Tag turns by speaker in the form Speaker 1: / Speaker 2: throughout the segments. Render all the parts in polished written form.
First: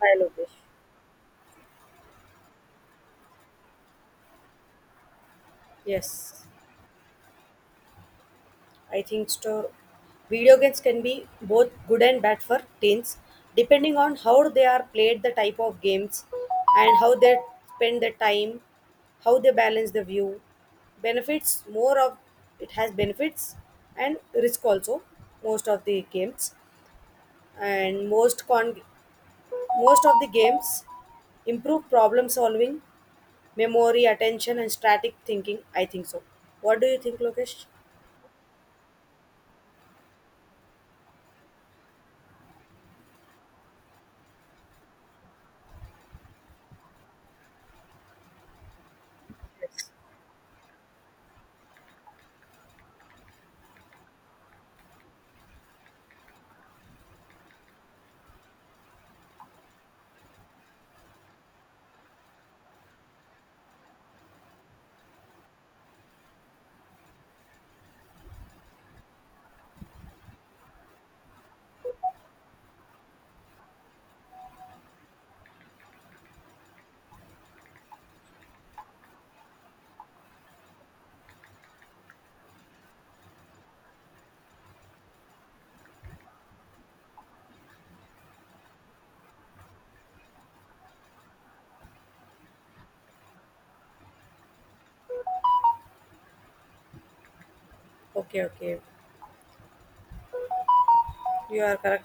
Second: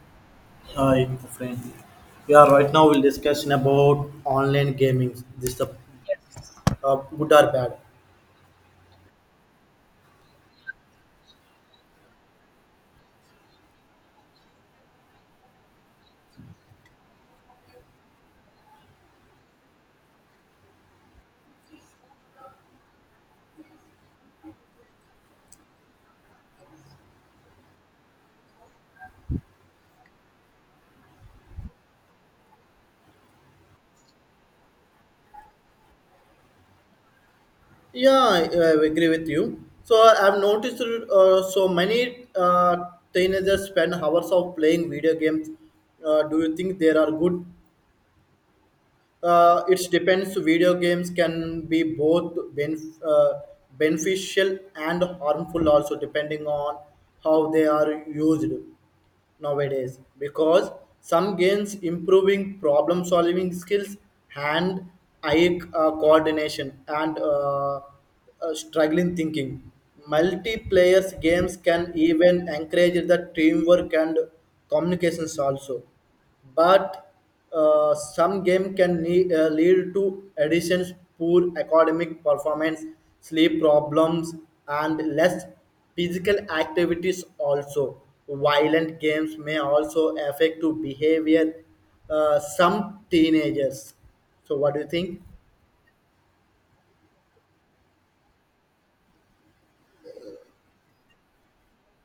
Speaker 1: Hi Lokesh.
Speaker 2: Hi, my friend. Yeah, right now we'll discussing about online gaming. This is the
Speaker 1: Yes,
Speaker 2: yes. Good or bad?
Speaker 1: I think store video games can be both good and bad for teens, depending on how they are played, the type of games, and how they spend their time, how they balance the view. Benefits more of It has benefits and risk also. Most of the games and most con Most of the games improve problem solving, memory, attention, and static thinking, I think so. What do you think, Lokesh?
Speaker 2: Yeah, I agree with you. So I've noticed so many teenagers spend hours of playing video games. Do you think there are good. It depends. Video games can be both beneficial and harmful, also depending on how they are used nowadays. Because some games improving problem solving skills, hand eye coordination, and struggling thinking. Multiplayer games can even encourage the teamwork and communications also, but some game can lead to additions, poor academic performance, sleep problems, and less physical activities. Also, violent games may also affect to behavior some teenagers. So, what do you think?
Speaker 1: Okay, okay. You are correct,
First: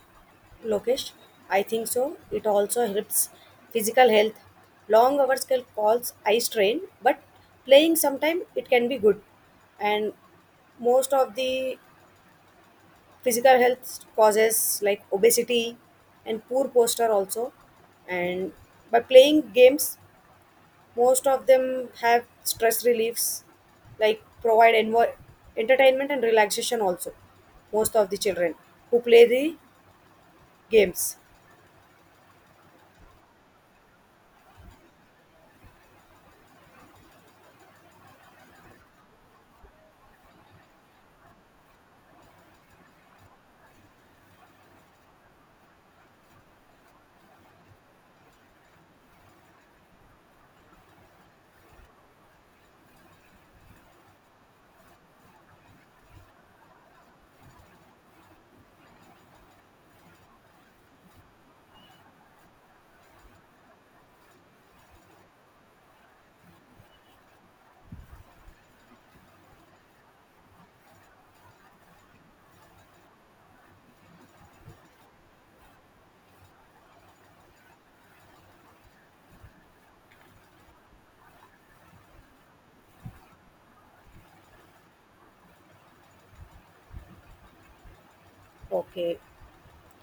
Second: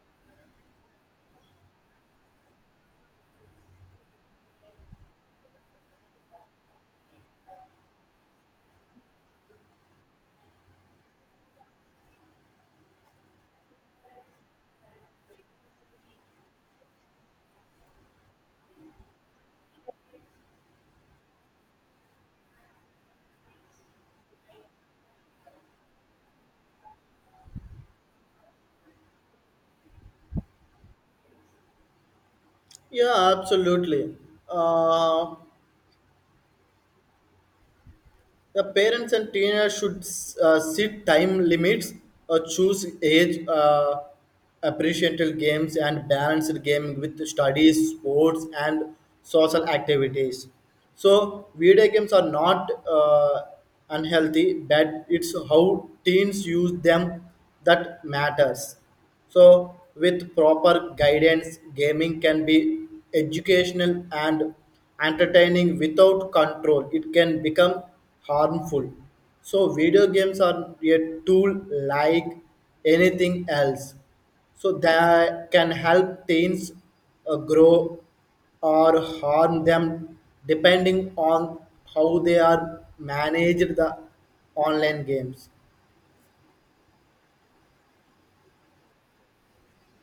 Speaker 1: Lokesh. I think so. It also helps physical health. Long hours can cause eye strain, but playing sometime it can be good. And most of the physical health causes like obesity and poor posture also. And by playing games, most of them have stress reliefs, like provide entertainment and relaxation also, most of the children who play the games.
Speaker 2: Yeah, absolutely. Uh, The parents and teenagers should set time limits or choose age appreciated games and balance gaming with studies, sports, and social activities. So, video games are not unhealthy, but it's how teens use them that matters. So, with proper guidance, gaming can be educational and entertaining without control. It can become harmful. So, video games are a tool like anything else. So, they can help teens grow or harm them depending on how they are managed the online games.
Speaker 1: Okay,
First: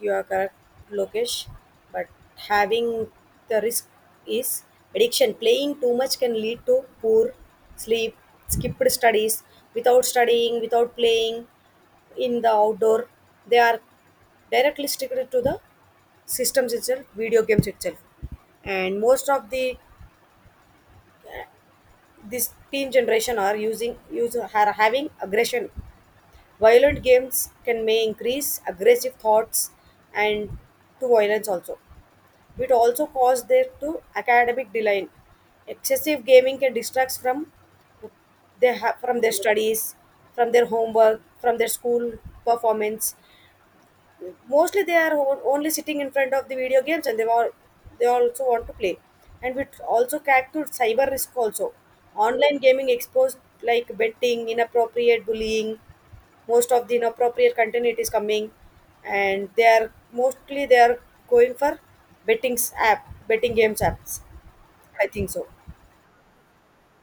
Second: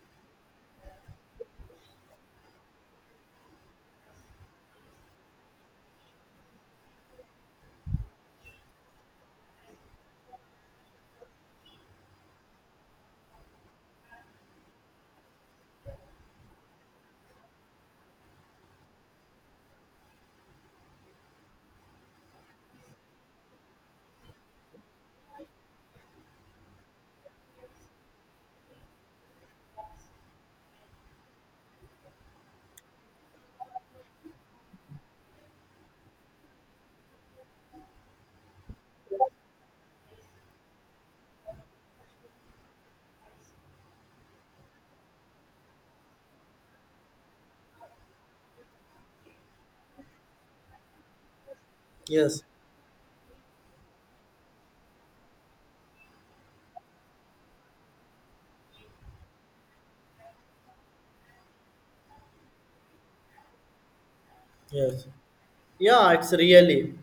Speaker 1: you are correct, Lokesh. But having the risk is addiction. Playing too much can lead to poor sleep, skipped studies, without studying, without playing in the outdoor. They are directly sticked to the systems itself, video games itself. And most of the this teen generation are using use are having aggression. Violent games can may increase aggressive thoughts and to violence also. It also causes there to academic decline. Excessive gaming can distract from they have from their studies, from their homework, from their school performance. Mostly they are only sitting in front of the video games and they also want to play. And it also act to cyber risk also.
Speaker 2: Yes.
Speaker 1: Online gaming exposed like betting, inappropriate bullying, most of the inappropriate content it is coming and they are going for betting games apps,
Speaker 2: Yes.
Speaker 1: I think so.
Speaker 2: Yeah, it's really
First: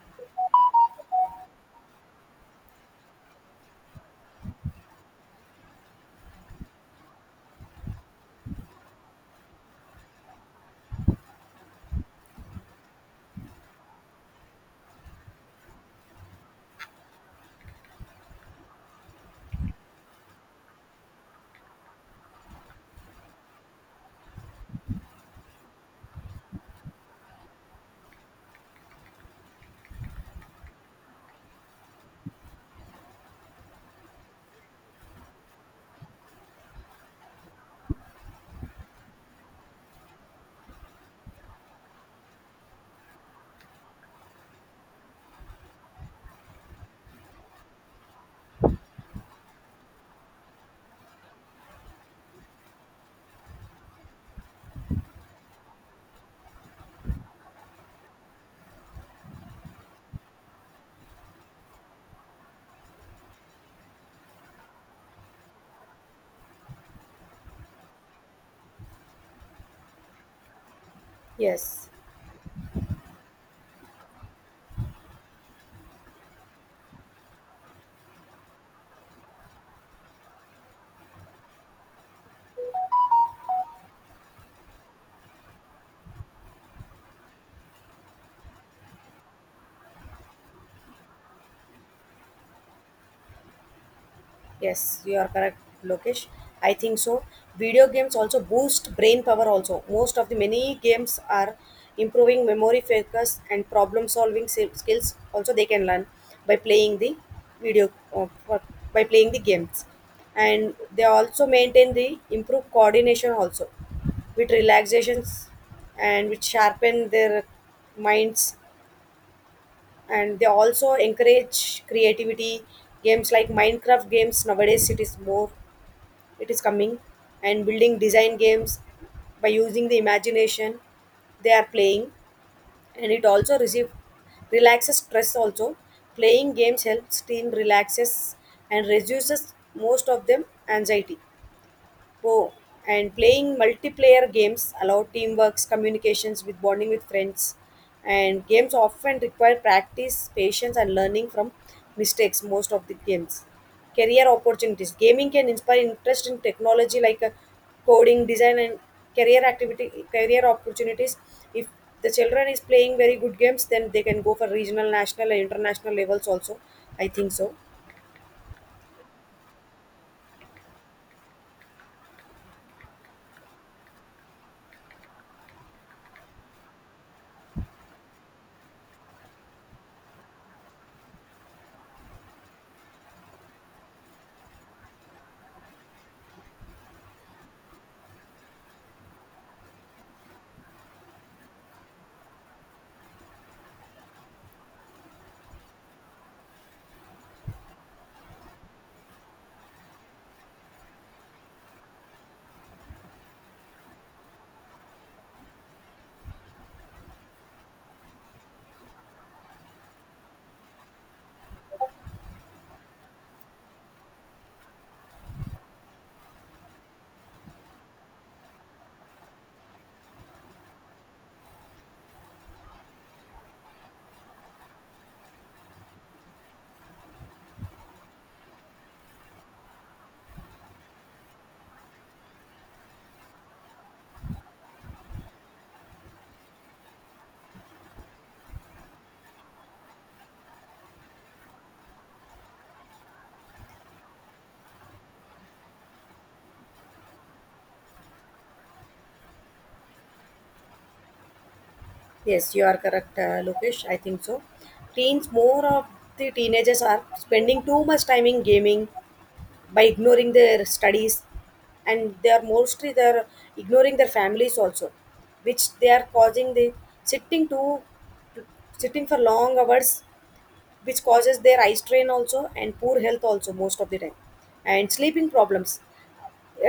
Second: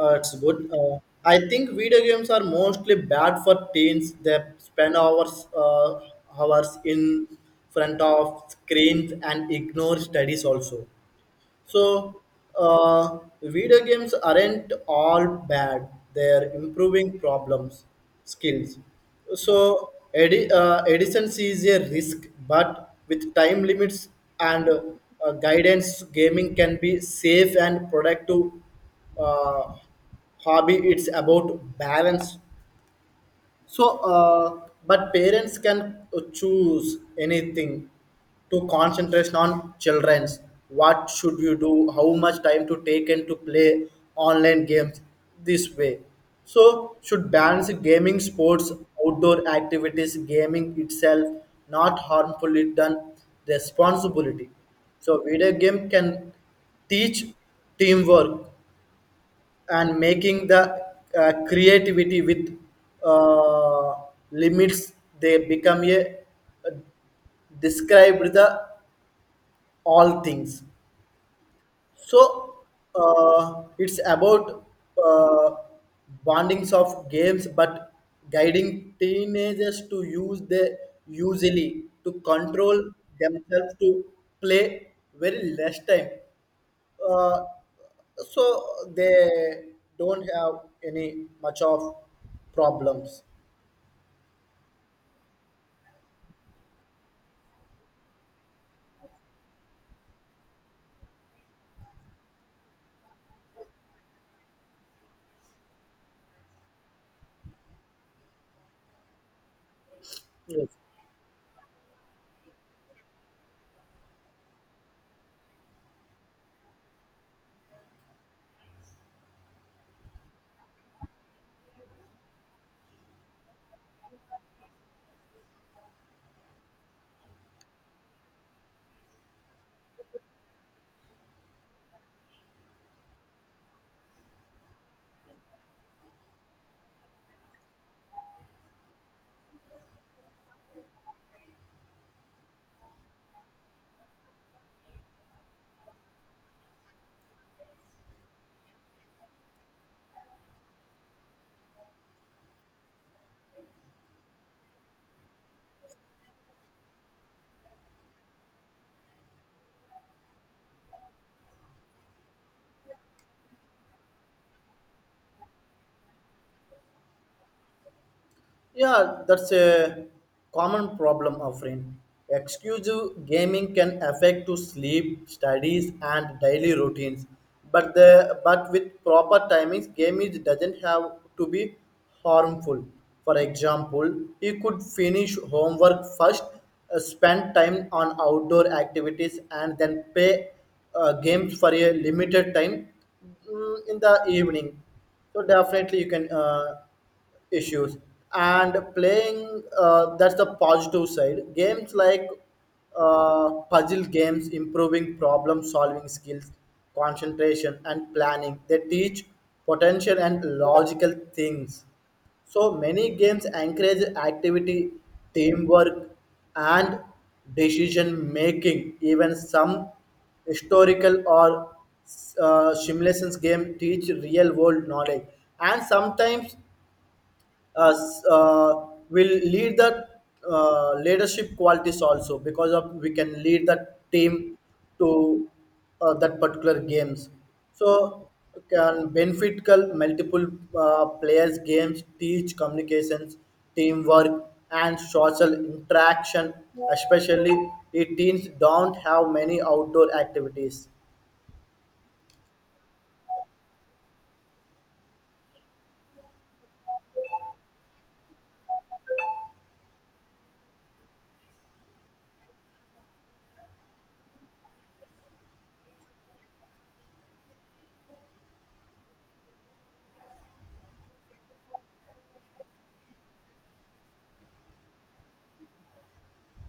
Speaker 2: it's good. I think video games are mostly bad for teens. They spend hours hours in front of screens and ignore studies also. So, video games aren't all bad. They're improving problems, skills. So, Edison sees a risk, but with time limits and guidance, gaming can be safe and productive uh, hobby. It's about balance, so, but parents can choose anything to concentration on children's. What should you do? How much time to take and to play online games this way? So, should balance gaming, sports, outdoor activities, gaming itself, not harmful it done responsibility. So, video game can teach teamwork and making the creativity with uh, limits they become a, describe the all things
Speaker 1: Yes.
Speaker 2: so it's about uh, bondings of games, but guiding teenagers to use the usually to control themselves to play very less time. Uh, so they don't have any much of problems.
Speaker 1: Yes, you are correct, Lokesh. I think so. Video games also boost brain power also. Most of the many games are improving memory focus and problem solving skills, also they can learn by playing the video uh, for- by playing the games, and they also maintain the improve coordination also with relaxations, and which sharpen their minds. And they also encourage creativity. Games like minecraft games nowadays, it is more it is coming, and building design games by using the imagination they are playing. And it also receive relaxes stress also. Playing games helps team relaxes and reduces most of them anxiety. Oh, and playing multiplayer games allow teamwork, communications with bonding with friends. And games often require practice, patience, and learning from mistakes. Most of the games, career opportunities. Gaming can inspire interest in technology like coding, design, and career opportunities. If the children is playing very good games, then they can go for regional, national, and international levels also. I think so.
Speaker 2: Yeah, that's a common problem, Afrin. Exclusive gaming can affect to sleep, studies, and daily routines. But with proper timings, gaming doesn't have to be harmful. For example, he could finish homework first, spend time on outdoor activities, and then play games for a limited time in the evening, so definitely you can issues and playing that's the positive side games like puzzle games improving problem solving skills concentration and planning they teach potential and logical things, so many games encourage activity, teamwork, and decision making. Even some historical or simulations game teach real world knowledge, and sometimes will lead the leadership qualities also because of we can lead the team to that particular games so can benefit multiple players games teach communications teamwork and social interaction especially if teens don't have many outdoor activities.
Speaker 1: Yes, you are correct, Lokesh. I think so. Teens, more of the teenagers are spending too much time in gaming by ignoring their studies, and they are mostly they're ignoring their families also, which they are causing the sitting too, sitting for long hours, which causes their eye strain also and poor health also most of the time, and sleeping problems.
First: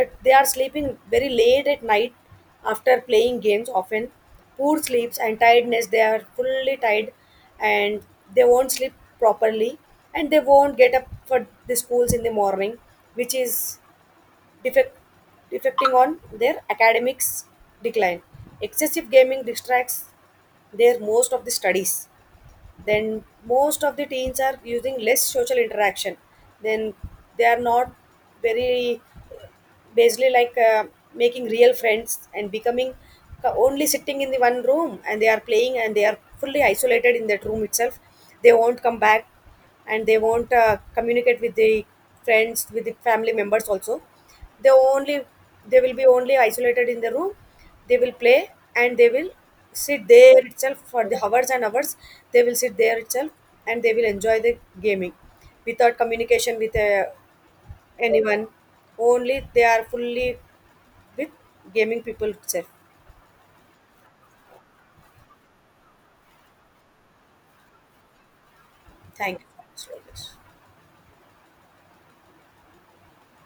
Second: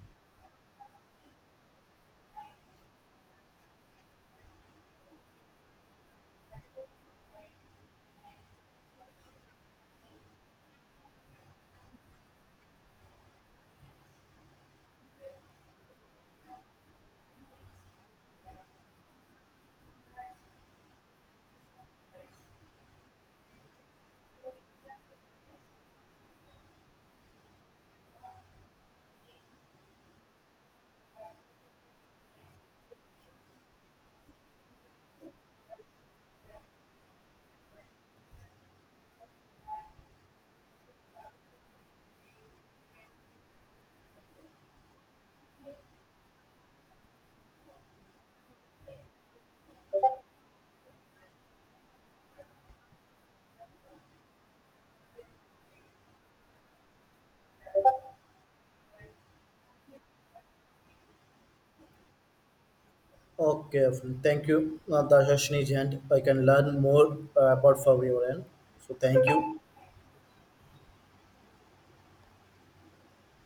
Speaker 1: They are sleeping very late at night after playing games, often poor sleeps and tiredness, they are fully tired and they won't sleep properly, and they won't get up for the schools in the morning, which is defect, defecting on their academics decline. Excessive gaming distracts their most of the studies. Then most of the teens are using less social interaction, then they are not very basically like making real friends and becoming only sitting in the one room and they are playing, and they are fully isolated in that room itself. They won't come back and they won't communicate with the friends, with the family members also. They only they will be only isolated in the room, they will play and they will sit there itself for the hours and hours. They will sit there itself and they will enjoy the gaming without communication with anyone, only they are fully with gaming people itself.
Speaker 2: Okay, thank you, Natasha Shnijant. I can learn more about for your end. So thank
Speaker 1: Thank you
Speaker 2: you.
Speaker 1: so much for this.